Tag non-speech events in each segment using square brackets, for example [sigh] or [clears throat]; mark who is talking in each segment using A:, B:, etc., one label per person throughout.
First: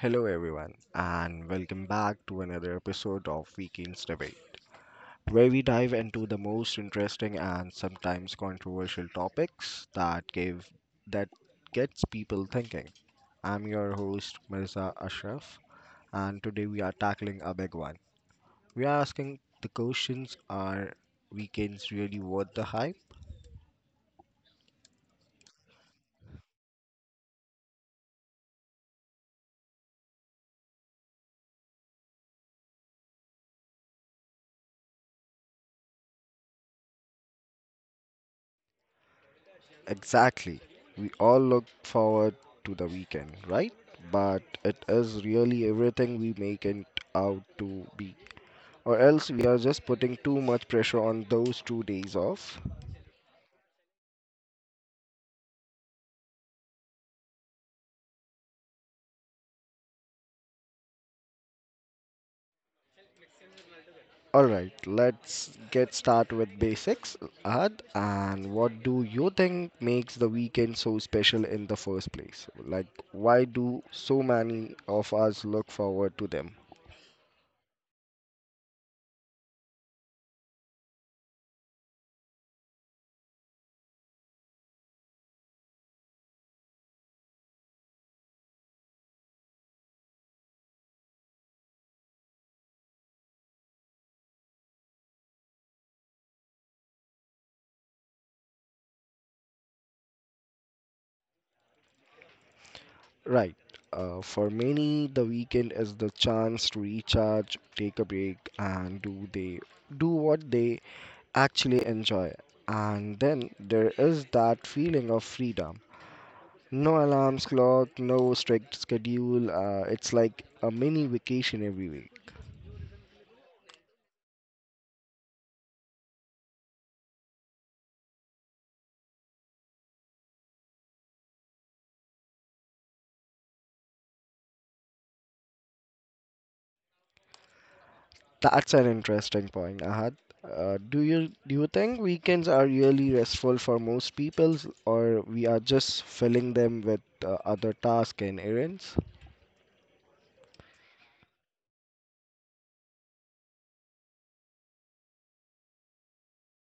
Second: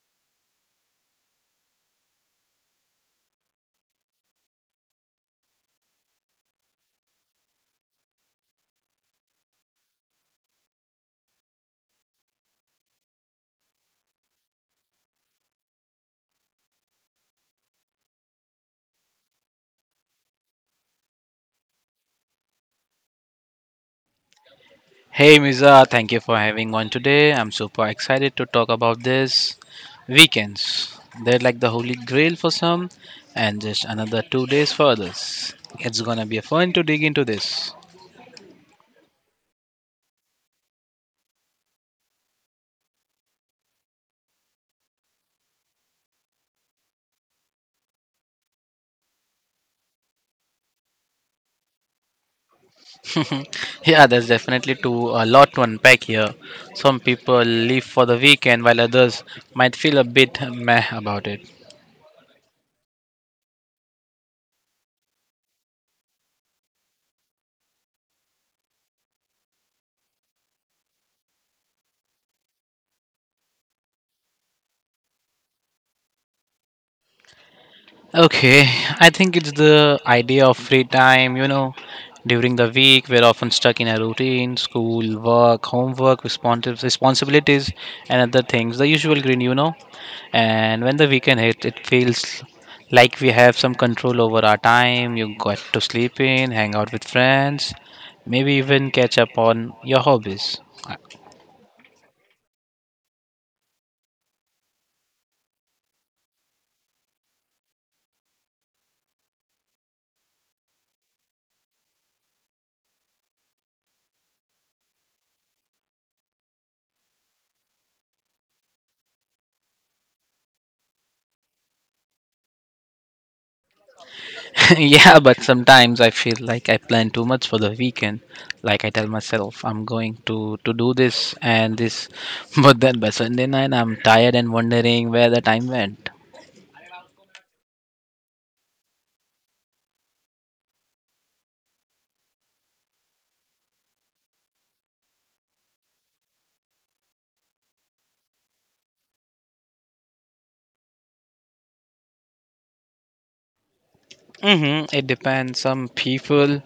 A: Hello, everyone, and welcome back to another episode of Weekend's Debate, where we dive into the most interesting and sometimes controversial topics that give that gets people thinking. I'm your host Mirza Ashraf, and today we are tackling a big one. We are asking the questions: Are weekends really worth the hype?
B: Hey Miza, thank you for having one today. I'm super excited to talk about this. Weekends. They're like the holy grail for some and just another 2 days for others. It's gonna be fun to dig into this.
A: Exactly. We all look forward to the weekend, right? But it is really everything we make it out to be. Or else we are just putting too much pressure on those 2 days off.
B: [laughs] yeah, there's definitely too a lot to unpack here. Some people leave for the weekend while others might feel a bit meh about it.
A: Alright, let's get started with basics. And what do you think makes the weekend so special in the first place? Like, why do so many of us look forward to them?
B: Okay, I think it's the idea of free time, during the week we're often stuck in a routine, school, work, homework, responsibilities and other things, the usual green. And when the weekend hits, it feels like we have some control over our time. You got to sleep in, hang out with friends, maybe even catch up on your hobbies.
A: Right. For many, the weekend is the chance to recharge, take a break, and do what they actually enjoy. And then there is that feeling of freedom. No alarms clock, no strict schedule. It's like a mini vacation every week.
B: Yeah, but sometimes I feel like I plan too much for the weekend. Like I tell myself I'm going to do this and this, [laughs] but then by Sunday night I'm tired and wondering where the time went.
A: That's an interesting point, Ahad. Do you think weekends are really restful for most people, or we are just filling them with other tasks and errands?
B: Hmm It depends. Some people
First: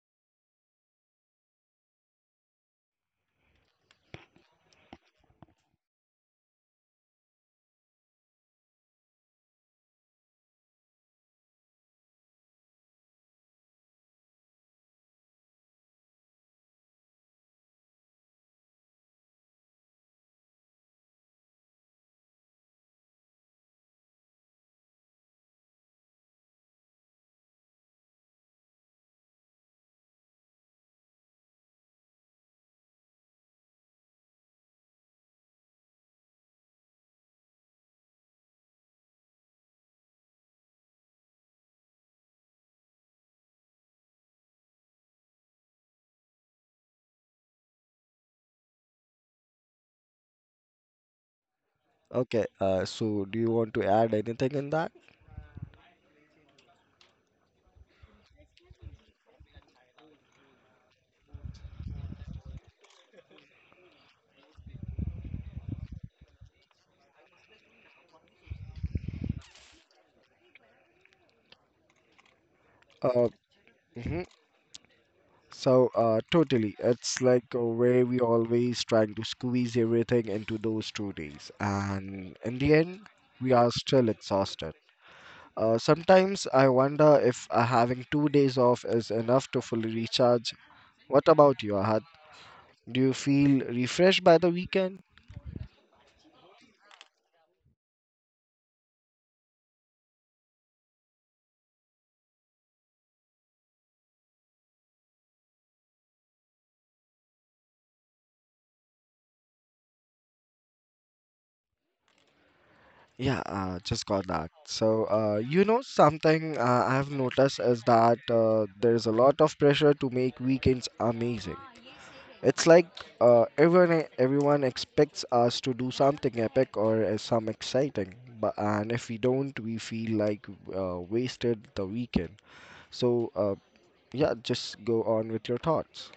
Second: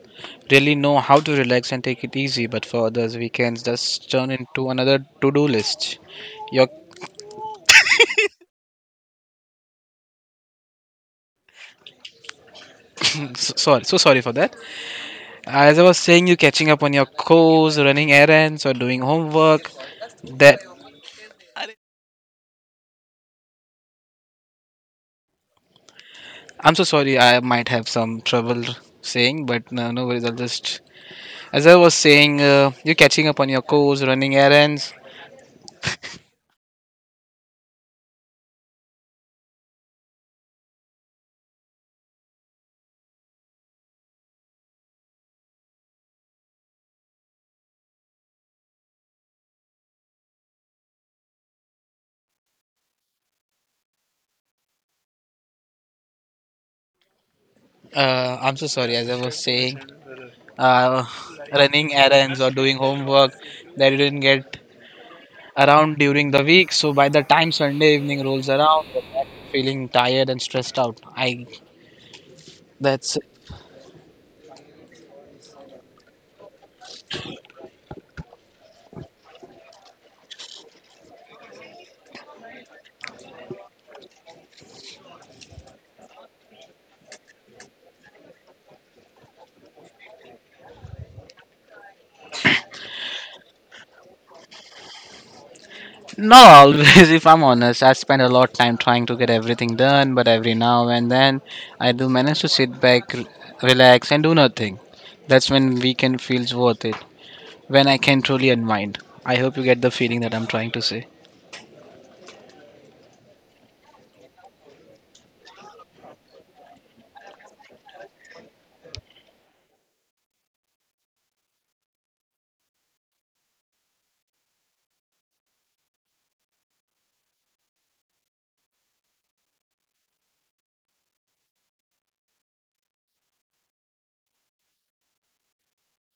B: really know how to relax and take it easy, but for others, weekends just turn into another to-do list. You're [clears throat] so sorry for that. As I was saying, you catching up on your chores, running errands, or doing homework. That I'm so sorry. I might have some trouble saying, but no, no worries. I'll just, as I was saying, you're catching up on your course, running errands.
A: Okay, so do you want to add anything in that?
B: I'm so sorry. As I was saying, uh, running errands or doing homework that you didn't get around during the week. So by the time Sunday evening rolls around, you're back feeling tired and stressed out. I that's
A: Uh, mhm. So totally. It's like where we always trying to squeeze everything into those 2 days, and in the end, we are still exhausted. Sometimes I wonder if having 2 days off is enough to fully recharge. What about you, Ahad? Do you feel refreshed by the weekend?
B: Not always, [laughs] if I'm honest. I spend a lot of time trying to get everything done, but every now and then I do manage to sit back, relax, and do nothing. That's when weekend feels worth it, when I can truly unwind. I hope you get the feeling that I'm trying to say.
A: Yeah, just got that. So something I've noticed is that there's a lot of pressure to make weekends amazing. It's like everyone expects us to do something epic or some exciting, but and if we don't, we feel like wasted the weekend. So, uh, yeah, just go on with your thoughts.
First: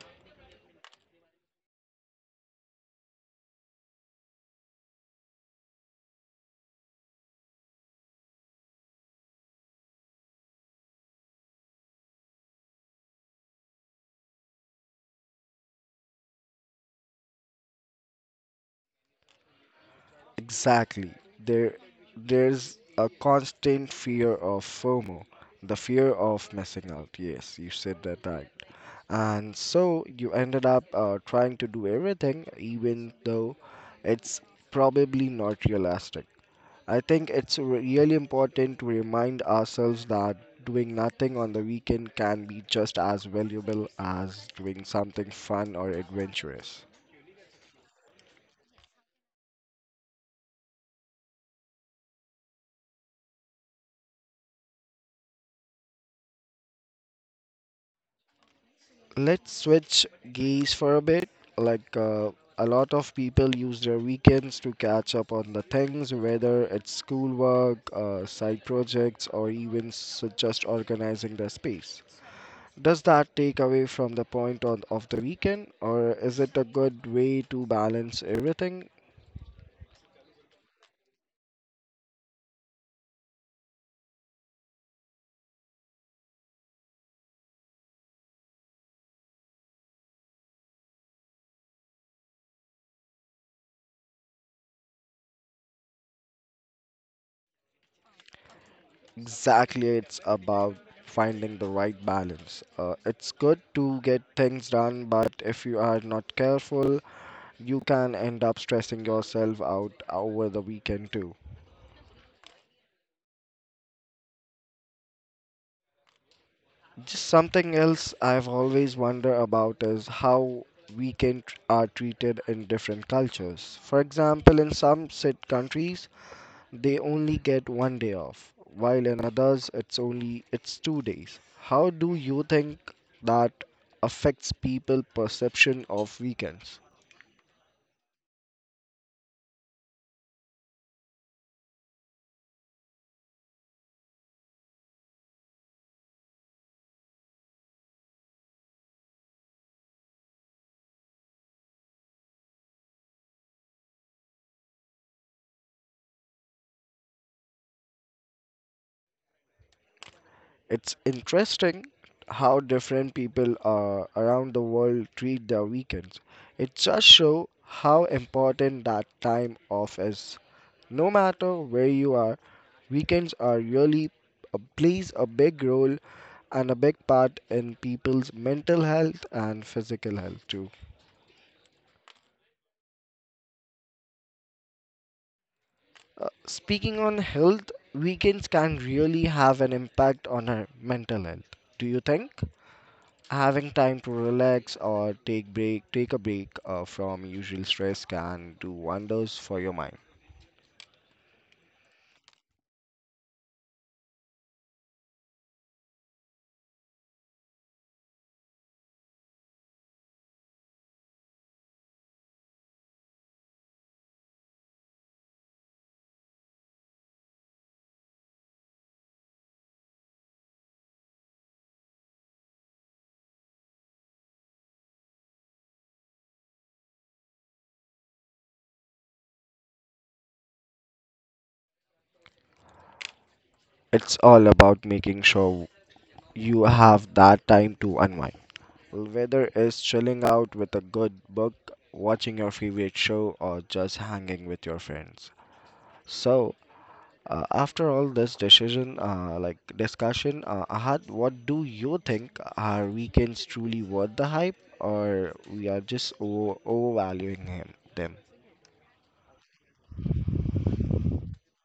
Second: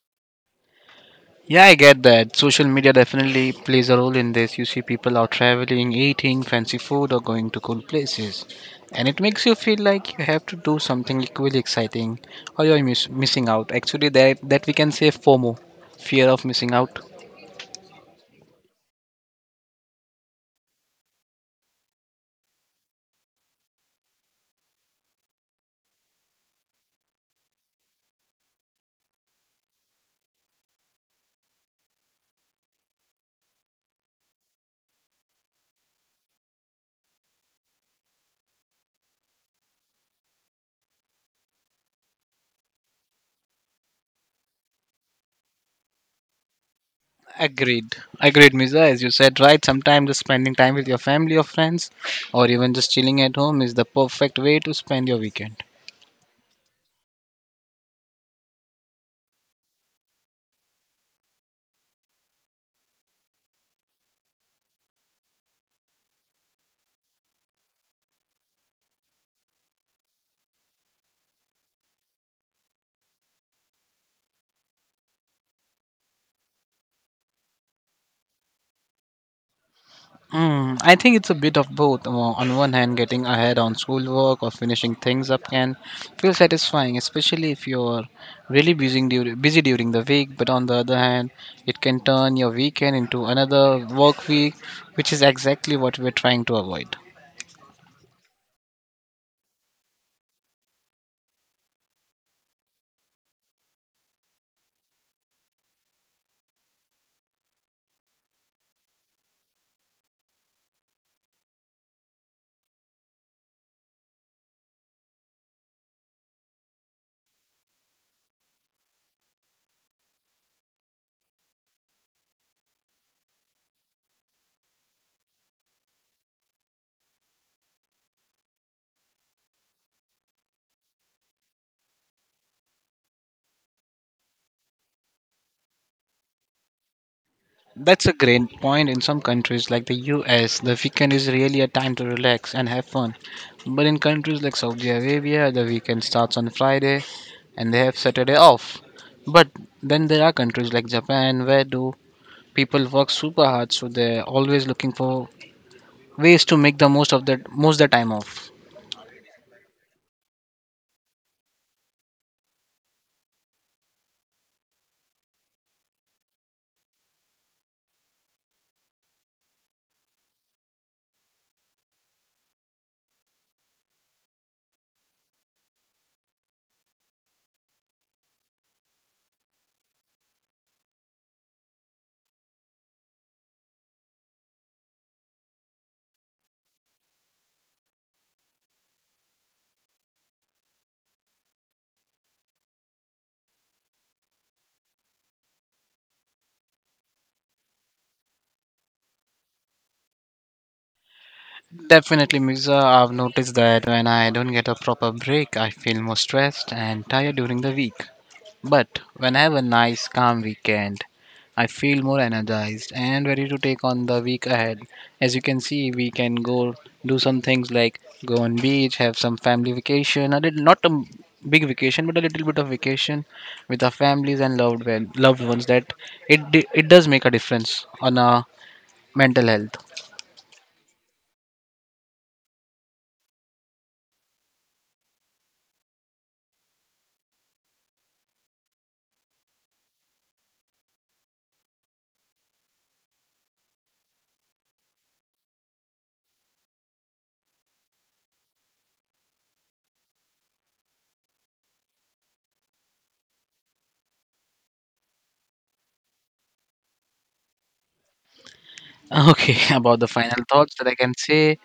B: Yeah, I get that. Social media definitely plays a role in this. You see people are traveling, eating fancy food, or going to cool places. And it makes you feel like you have to do something equally exciting or missing out. Actually, that we can say FOMO, fear of missing out.
A: Exactly. There, there's a constant fear of FOMO, the fear of missing out. Yes, you said that right. And so you ended up trying to do everything, even though it's probably not realistic. I think it's really important to remind ourselves that doing nothing on the weekend can be just as valuable as doing something fun or adventurous.
B: Agreed. Agreed, Miza. As you said, right, sometimes just spending time with your family or friends or even just chilling at home is the perfect way to spend your weekend.
A: Let's switch gears for a bit. Like, uh, a lot of people use their weekends to catch up on the things, whether it's schoolwork, side projects, or even s just organizing their space. Does that take away from the point of the weekend, or is it a good way to balance everything?
B: Mm, I think it's a bit of both. On one hand, getting ahead on schoolwork or finishing things up can feel satisfying, especially if you're really busy during the week. But on the other hand, it can turn your weekend into another work week, which is exactly what we're trying to avoid.
A: Exactly, it's about finding the right balance. It's good to get things done, but if you are not careful, you can end up stressing yourself out over the weekend too. Just something else I've always wondered about is how weekends are treated in different cultures. For example, in some sit countries, they only get 1 day off, while in others it's 2 days. How do you think that affects people perception of weekends?
B: That's a great point. In some countries like the US, the weekend is really a time to relax and have fun. But in countries like Saudi Arabia, the weekend starts on Friday and they have Saturday off. But then there are countries like Japan where do people work super hard so they're always looking for ways to make the most of the time off.
A: It's interesting how different people around the world treat their weekends. It just shows how important that time off is. No matter where you are, weekends are really plays a big role and a big part in people's mental health and physical health too. Speaking on health, weekends can really have an impact on our mental health. Do you think having time to relax or take a break from usual stress can do wonders for your mind?
B: Definitely Mirza, I've noticed that when I don't get a proper break, I feel more stressed and tired during the week. But when I have a nice calm weekend, I feel more energized and ready to take on the week ahead. As you can see, we can go do some things like go on beach, have some family vacation, a little, not a big vacation, but a little bit of vacation with our families and loved ones. That it does make a difference on our mental health.
A: It's all about making sure you have that time to unwind. Well, whether it's chilling out with a good book, watching your favorite show, or just hanging with your friends. so after all this decision like discussion, Ahad, what do you think? Are weekends truly worth the hype, or we are just overvaluing him them
B: Okay, [laughs] about the final thoughts that I can say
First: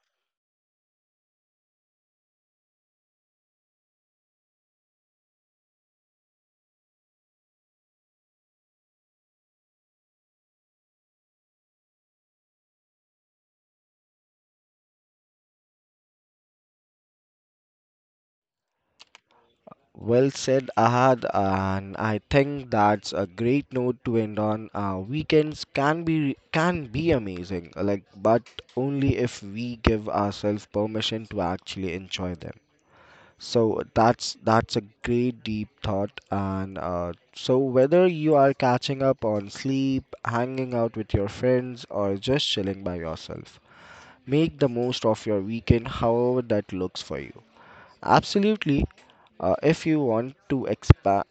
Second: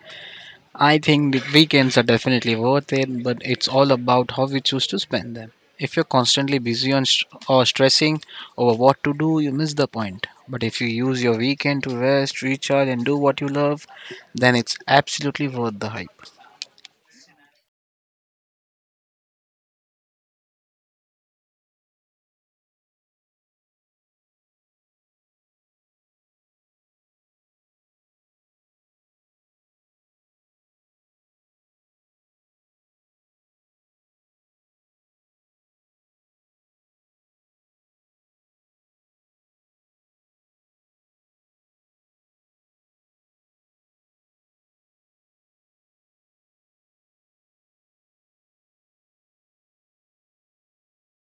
B: I think the weekends are definitely worth it, but it's all about how we choose to spend them. If you're constantly busy on or stressing over what to do, you miss the point. But if you use your weekend to rest, recharge, and do what you love, then it's absolutely worth the hype.
A: Well said, Ahad, and I think that's a great note to end on. Weekends can be amazing, like, but only if we give ourselves permission to actually enjoy them. So that's a great deep thought, and so whether you are catching up on sleep, hanging out with your friends, or just chilling by yourself, make the most of your weekend, however that looks for you. Absolutely. If you want to expand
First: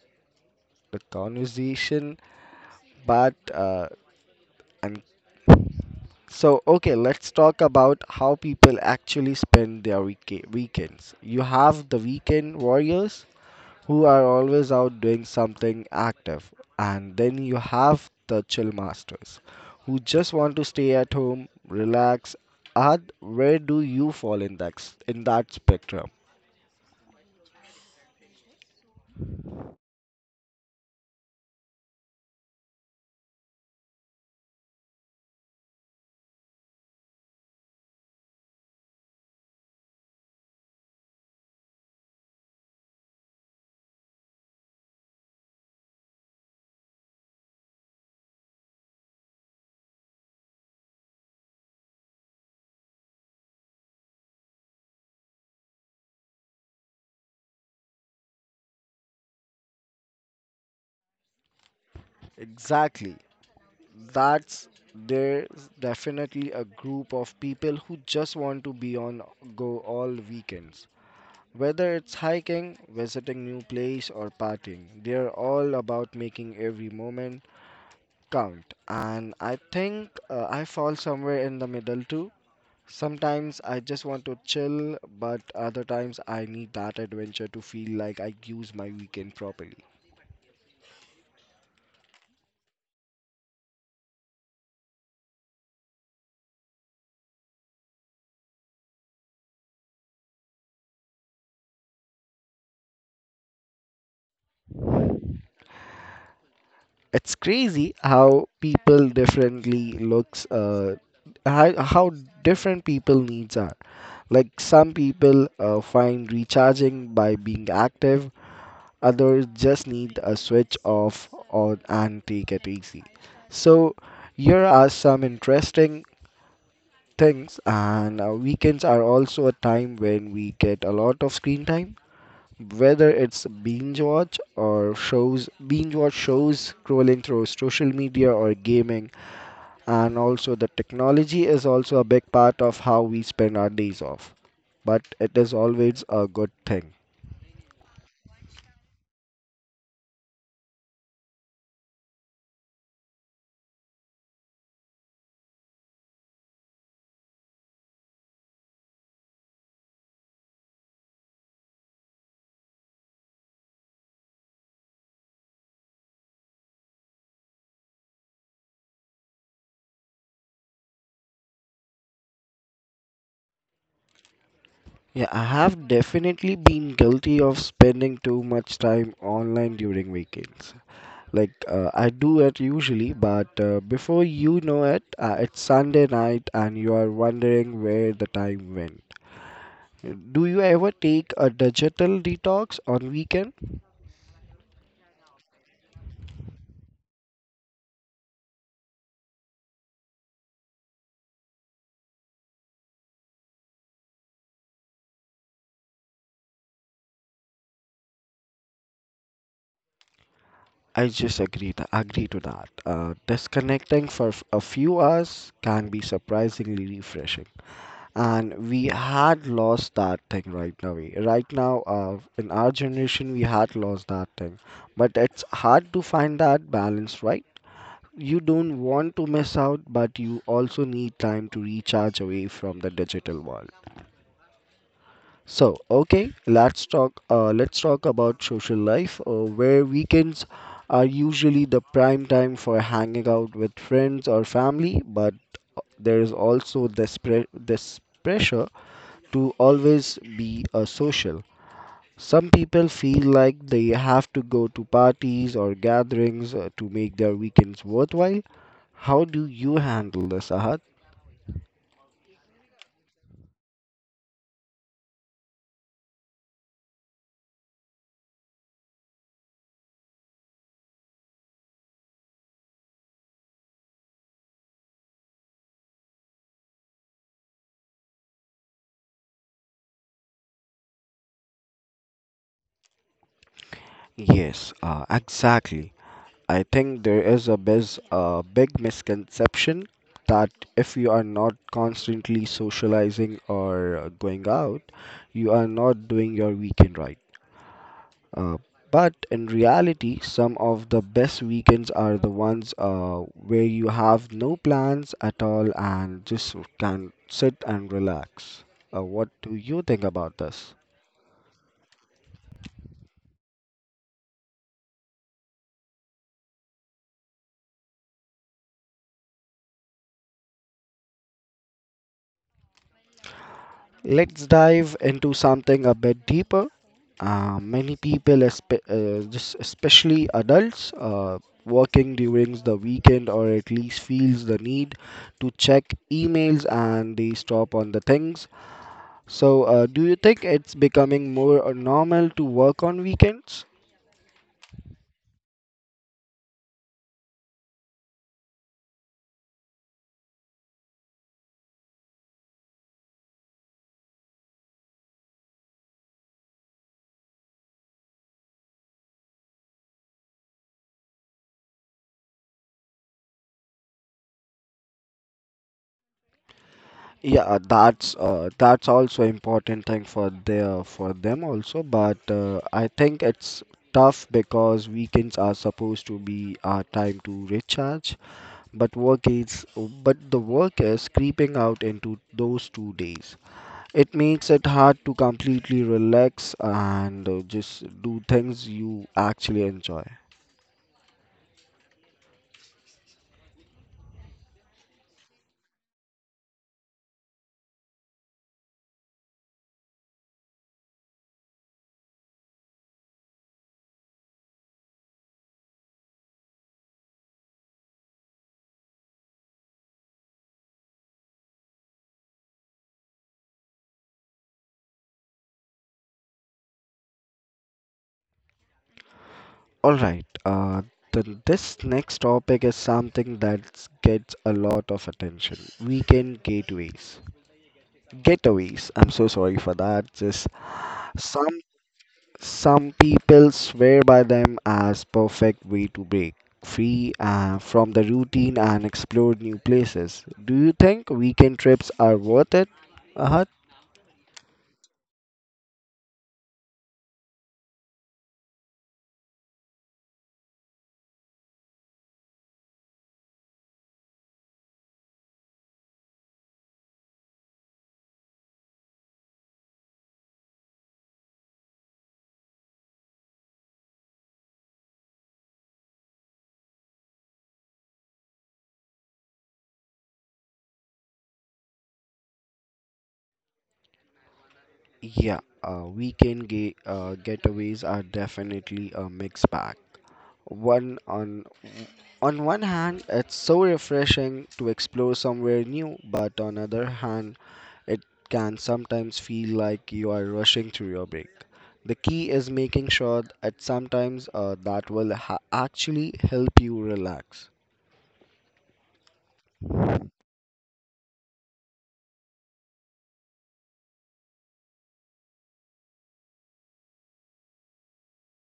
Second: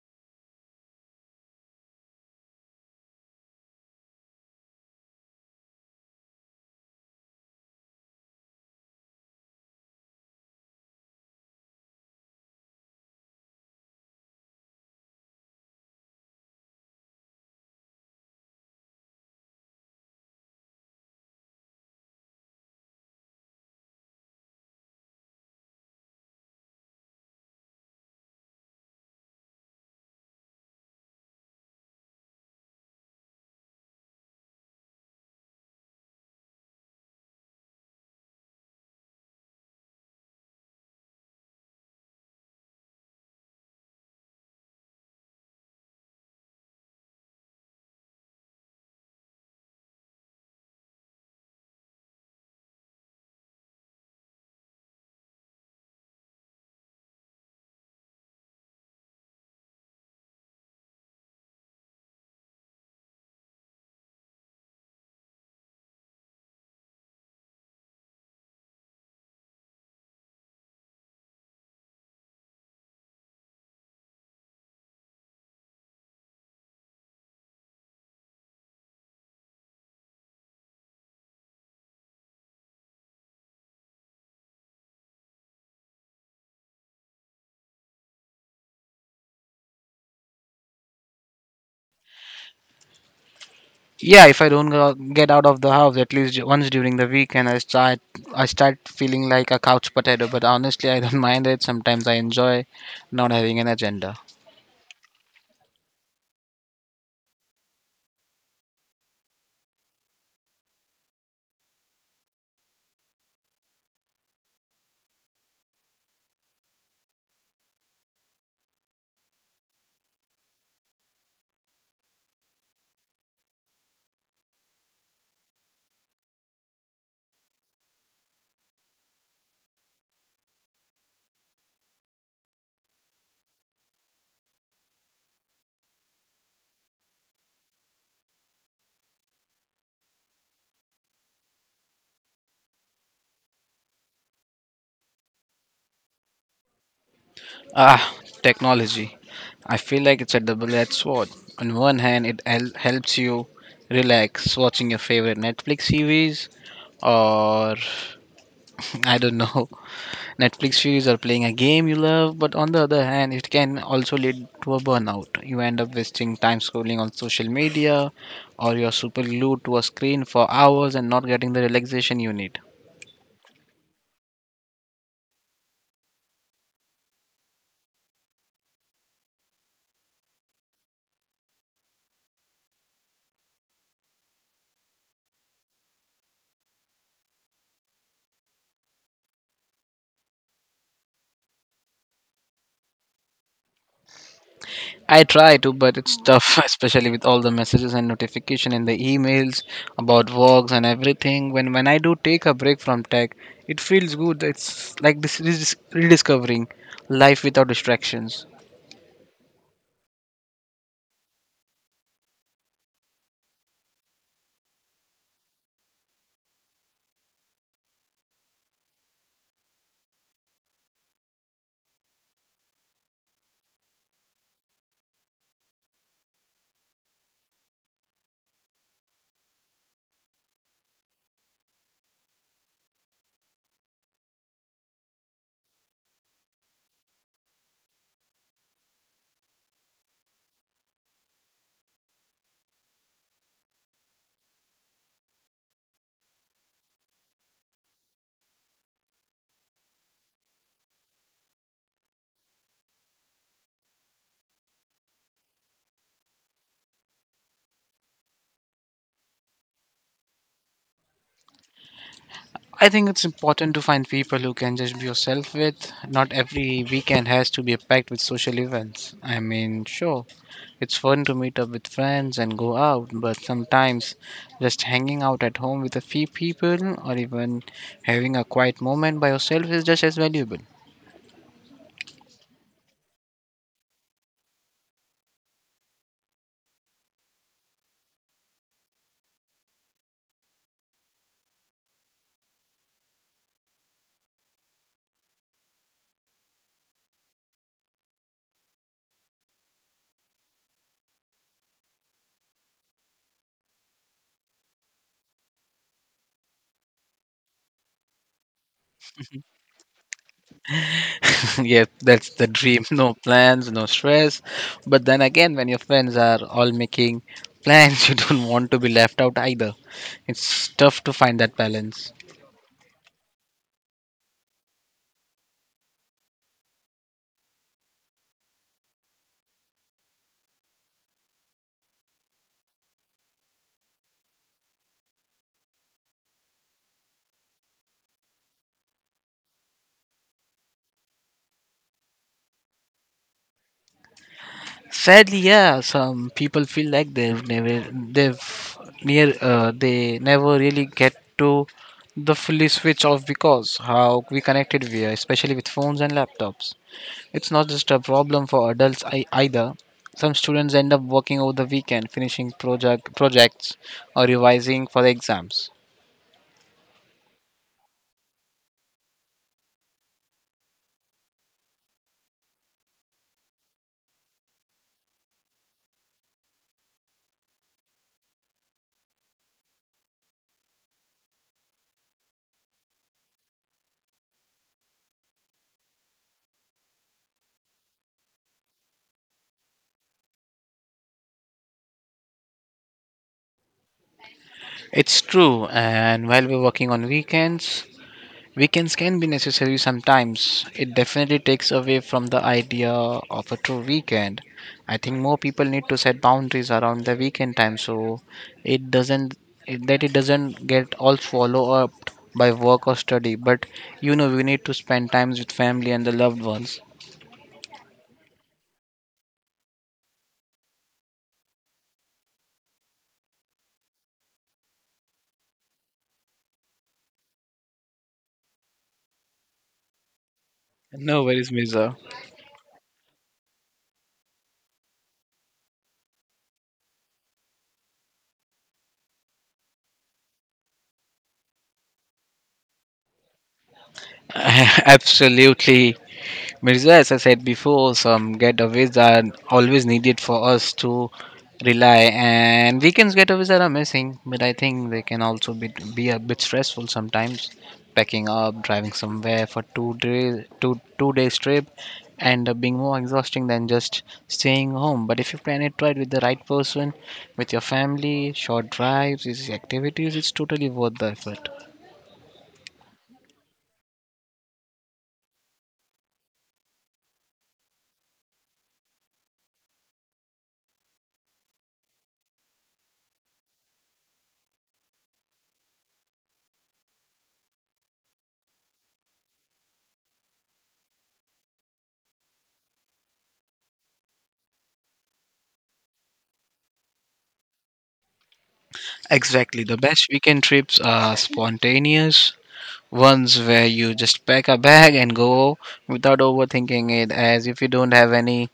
A: the conversation, but and so okay, let's talk about how people actually spend their weekends. You have the weekend warriors who are always out doing something active, and then you have the chill masters who just want to stay at home, relax. Ad, where do you fall in in that spectrum? Exactly. that's there's definitely a group of people who just want to be on go all weekends. Whether it's hiking, visiting new place, or partying, they're all about making every moment count. And I think I fall somewhere in the middle too. Sometimes I just want to chill, but other times I need that adventure to feel like I use my weekend properly.
B: Yeah, if I don't go, get out of the house at least once during the weekend, I start feeling like a couch potato. But honestly, I don't [laughs] mind it. Sometimes I enjoy not having an agenda.
A: It's crazy how people differently looks how different people needs are. Like some people find recharging by being active, others just need a switch off or and take it easy. So here are some interesting things, and weekends are also a time when we get a lot of screen time, whether it's binge watch shows, scrolling through social media, or gaming. And also the technology is also a big part of how we spend our days off. But it is always a good thing?
B: Ah, technology. I feel like it's a double-edged sword. On one hand, helps you relax watching your favorite Netflix series or [laughs] I don't know, [laughs] Netflix series or playing a game you love, but on the other hand, it can also lead to a burnout. You end up wasting time scrolling on social media or you're super glued to a screen for hours and not getting the relaxation you need.
A: Yeah, I have definitely been guilty of spending too much time online during weekends. Like I do it usually, but before you know it's Sunday night and you are wondering where the time went. Do you ever take a digital detox on weekend?
B: I try to, but it's tough, [laughs] especially with all the messages and notification and the emails about works and everything. When I do take a break from tech, it feels good. It's like this is rediscovering life without distractions.
A: I just agree to that. Disconnecting for a few hours can be surprisingly refreshing, and we had lost that thing right now. Right now, in our generation, we had lost that thing, but it's hard to find that balance, right? You don't want to miss out, but you also need time to recharge away from the digital world. Let's talk about social life, where weekends are usually the prime time for hanging out with friends or family. But there is also this pressure to always be a social. Some people feel like they have to go to parties or gatherings to make their weekends worthwhile. How do you handle this, Ahad?
B: I think it's important to find people who can just be yourself with. Not every weekend has to be packed with social events. I mean, sure, it's fun to meet up with friends and go out, but sometimes just hanging out at home with a few people or even having a quiet moment by yourself is just as valuable.
A: Yes, exactly. I think there is a big misconception that if you are not constantly socializing or going out, you are not doing your weekend right. Uh, but in reality, some of the best weekends are the ones where you have no plans at all and just can sit and relax. What do you think about this?
B: [laughs] Yes, that's the dream. No plans, no stress. But then again, when your friends are all making plans, [laughs] you don't want to be left out either. It's tough to find that balance.
A: Let's dive into something a bit deeper. Many people, espe- just especially adults, working during the weekend or at least feels the need to check emails and they stop on the things. So, do you think it's becoming more normal to work on weekends?
B: Sadly, yeah, some people feel like they never really get to the fully switch off because how we connected we are, especially with phones and laptops. It's not just a problem for adults either. Some students end up working over the weekend, finishing projects or revising for the exams.
A: Yeah, that's also important thing for their for them also, but I think it's tough because weekends are supposed to be our time to recharge, but work is creeping out into those 2 days. It makes it hard to completely relax and just do things you actually enjoy.
B: It's true, and while we're working on weekends, weekends can be necessary sometimes. It definitely takes away from the idea of a true weekend. I think more people need to set boundaries around the weekend time so it doesn't it doesn't get all swallowed up by work or study. But you know we need to spend times with family and the loved ones.
A: All right. This next topic is something that gets a lot of attention. Weekend getaways. I'm so sorry for that. Just
B: No worries,
A: some
B: Miza.
A: some people swear by them as perfect way to break free from the routine and explore new places. Do you think weekend trips are worth it? Uh,
B: [laughs] Absolutely. Mirza, as I said before, some getaways are always needed for us to rely, and weekends getaways are amazing, but I think they can also be a bit stressful sometimes. Packing up, driving somewhere for 2 days, two days trip, end up being more exhausting than just staying home. But if you plan it right with the right person, with your family, short drives, easy activities, it's totally worth the effort.
A: yeah. Weekend getaways are definitely a mixed bag. One on one hand, it's so refreshing to explore somewhere new, but on other hand, it can sometimes feel like you are rushing through your break. The key is making sure that sometimes that will actually help you relax.
B: Exactly. The best weekend trips are spontaneous, ones where you just pack a bag and go without overthinking it, as if you don't have any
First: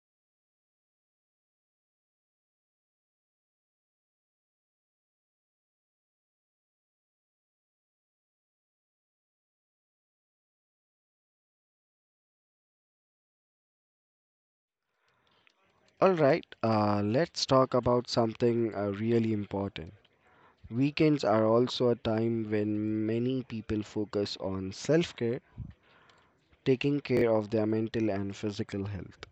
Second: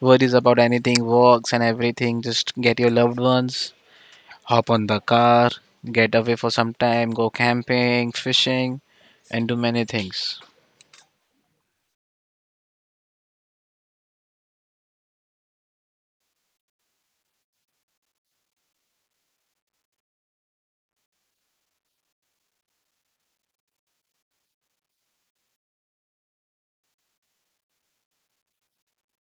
B: worries about anything, works and everything. Just get your loved ones, hop on the car, get away for some time, go camping, fishing, and do many things.
A: Alright, let's talk about something really important. Weekends are also a time when many people focus on self care, taking care of their mental and physical health.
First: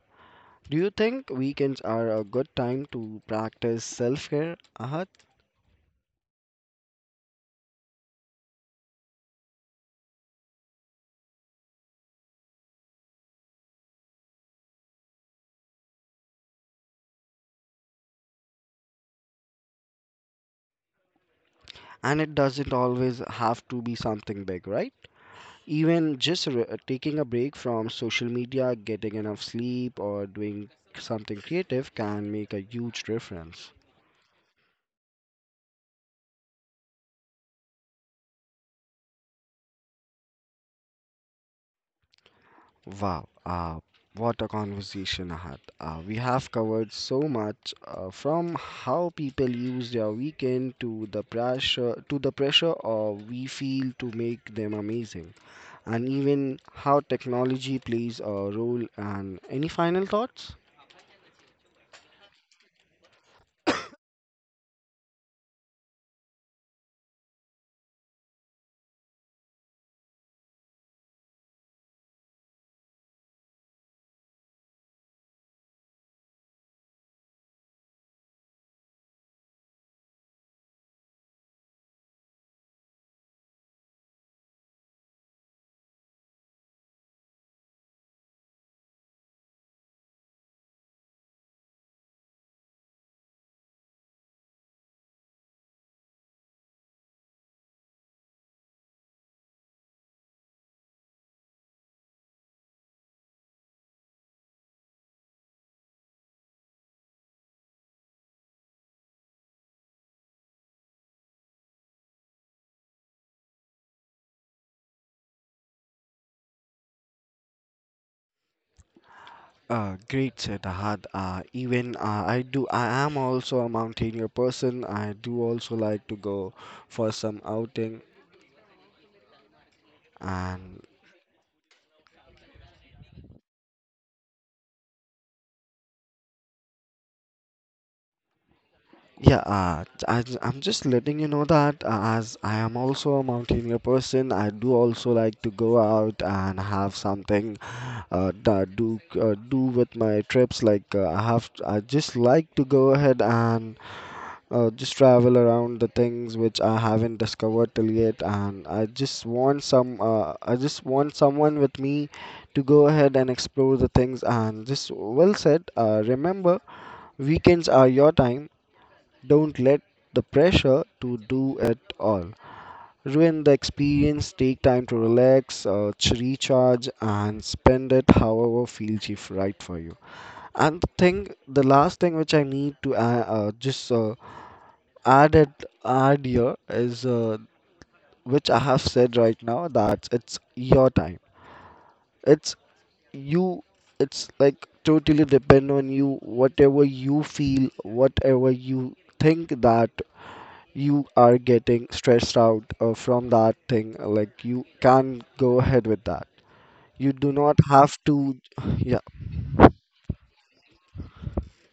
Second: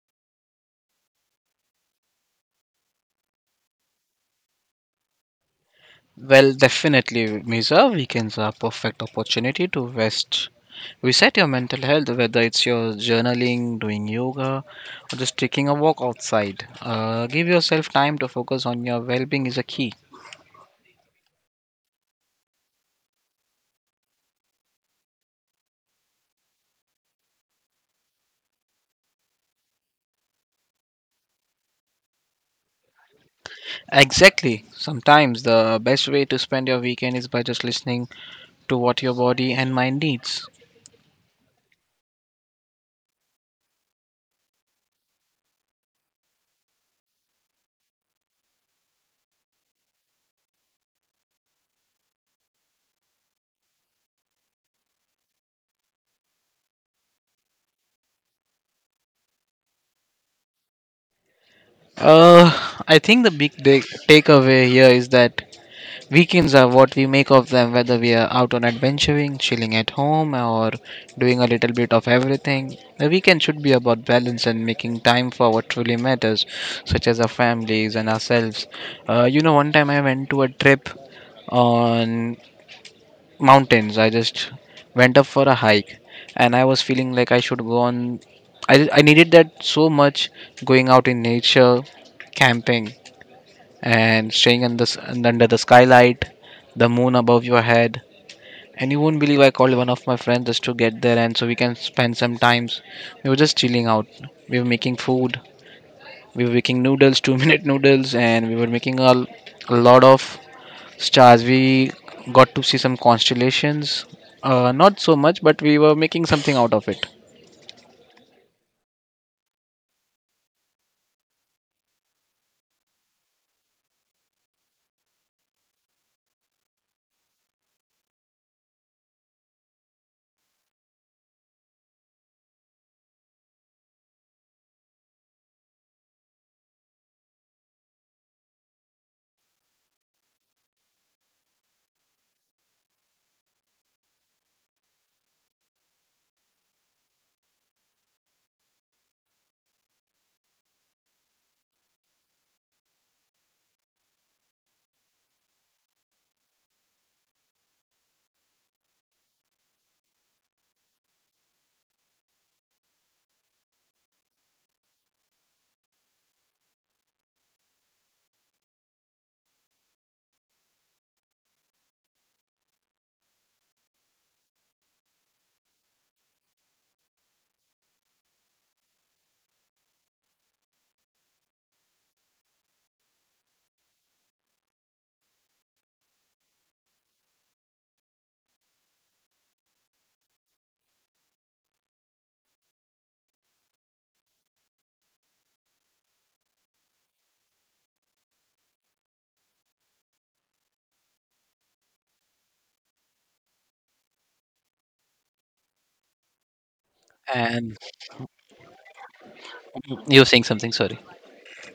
A: Do you think weekends are a good time to practice self care, Ahad?
B: Well, definitely, Misa, weekends are perfect opportunity to rest. Reset your mental health, whether it's your journaling, doing yoga, or just taking a walk outside. Give yourself time to focus on your well being is a key.
A: And it doesn't always have to be something big, right? Even just taking a break from social media, getting enough sleep, or doing something creative can make a huge difference.
B: Exactly. Sometimes the best way to spend your weekend is by just listening to what your body and mind needs.
A: Wow, what a conversation, Ahad. We have covered so much from how people use their weekend to the pressure of we feel to make them amazing, and even how technology plays a role. And any final thoughts?
B: Uh, I think the big takeaway here is that weekends are what we make of them, whether we are out on adventuring, chilling at home, or doing a little bit of everything. The weekend should be about balance and making time for what truly matters, such as our families and ourselves. You know, one time I went to a trip on mountains. I just went up for a hike and I was feeling like I should go on. I needed that so much going out in nature, camping, and staying under, s- and under the skylight, the moon above your head. And you won't believe I called one of my friends just to get there and so we can spend some times. We were just chilling out. We were making food. We were making noodles, [laughs] 2 minute noodles, and we were making a lot of stars. We got to see some constellations. Not so much, but we were making something out of it.
A: Great said Ahad. Even I I am also a mountaineer person. I do also like to go for some outing, and yeah, I am just letting you know that as I am also a mountaineer person, I do also like to go out and have something that do do with my trips. Like I just like to go ahead and just travel around the things which I haven't discovered till yet, and I just want some. I just want someone with me to go ahead and explore the things. And just well said. Remember, weekends are your time. Don't let the pressure to do it all ruin the experience. Take time to relax, recharge, and spend it however feels right for you. And the thing, the last thing which I need to just add here is which I have said right now that it's your time. It's you. It's like totally depend on you. Whatever you feel, whatever you think that you are getting stressed out from that thing, like you can go ahead with that. You do not
B: And
A: have to. [sighs] Yeah,
B: you're saying something, sorry.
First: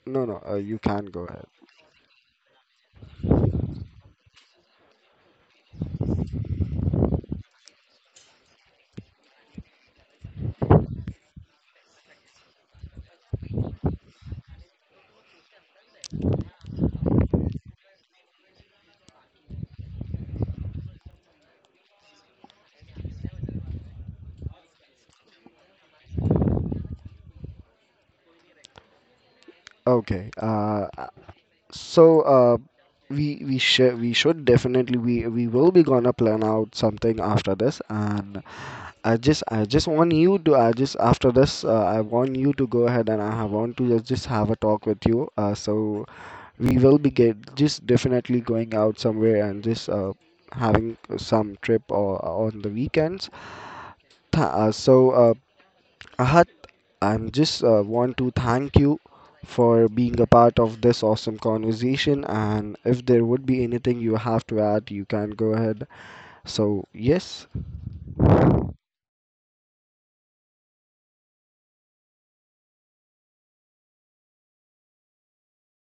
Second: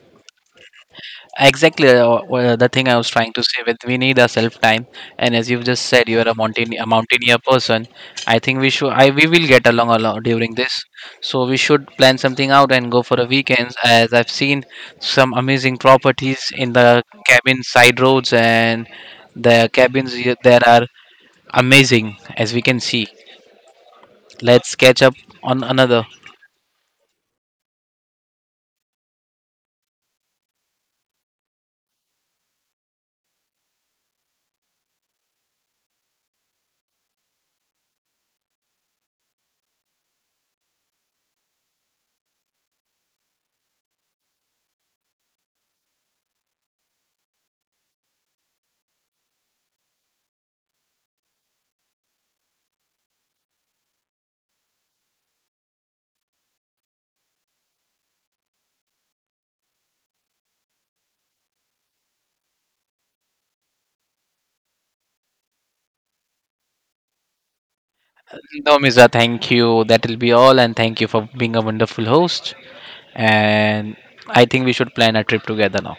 A: no, no. You can go ahead.
B: Exactly the thing I was trying to say with we need a self time. And as you've just said, you're a mountain a mountaineer person. I think we should I we will get along a lot during this. So we should plan something out and go for a weekend. As I've seen some amazing properties in the cabin side roads and the cabins there are amazing as we can see. Let's catch up on another.
A: Okay. So we should definitely we will be gonna plan out something after this. And I just want you to, I just after this I want you to go ahead, and I want to just have a talk with you, so we will be get just definitely going out somewhere and just having some trip or on the weekends. Th- uh, so uh, I I'm just want to thank you for being a part of this awesome conversation. And if there would be anything you have to add, you can go ahead. So, yes.
B: No, Miza, thank you. That'll be all, and thank you for being a wonderful host. And I think we should plan a trip together now.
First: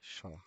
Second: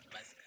A: Sure.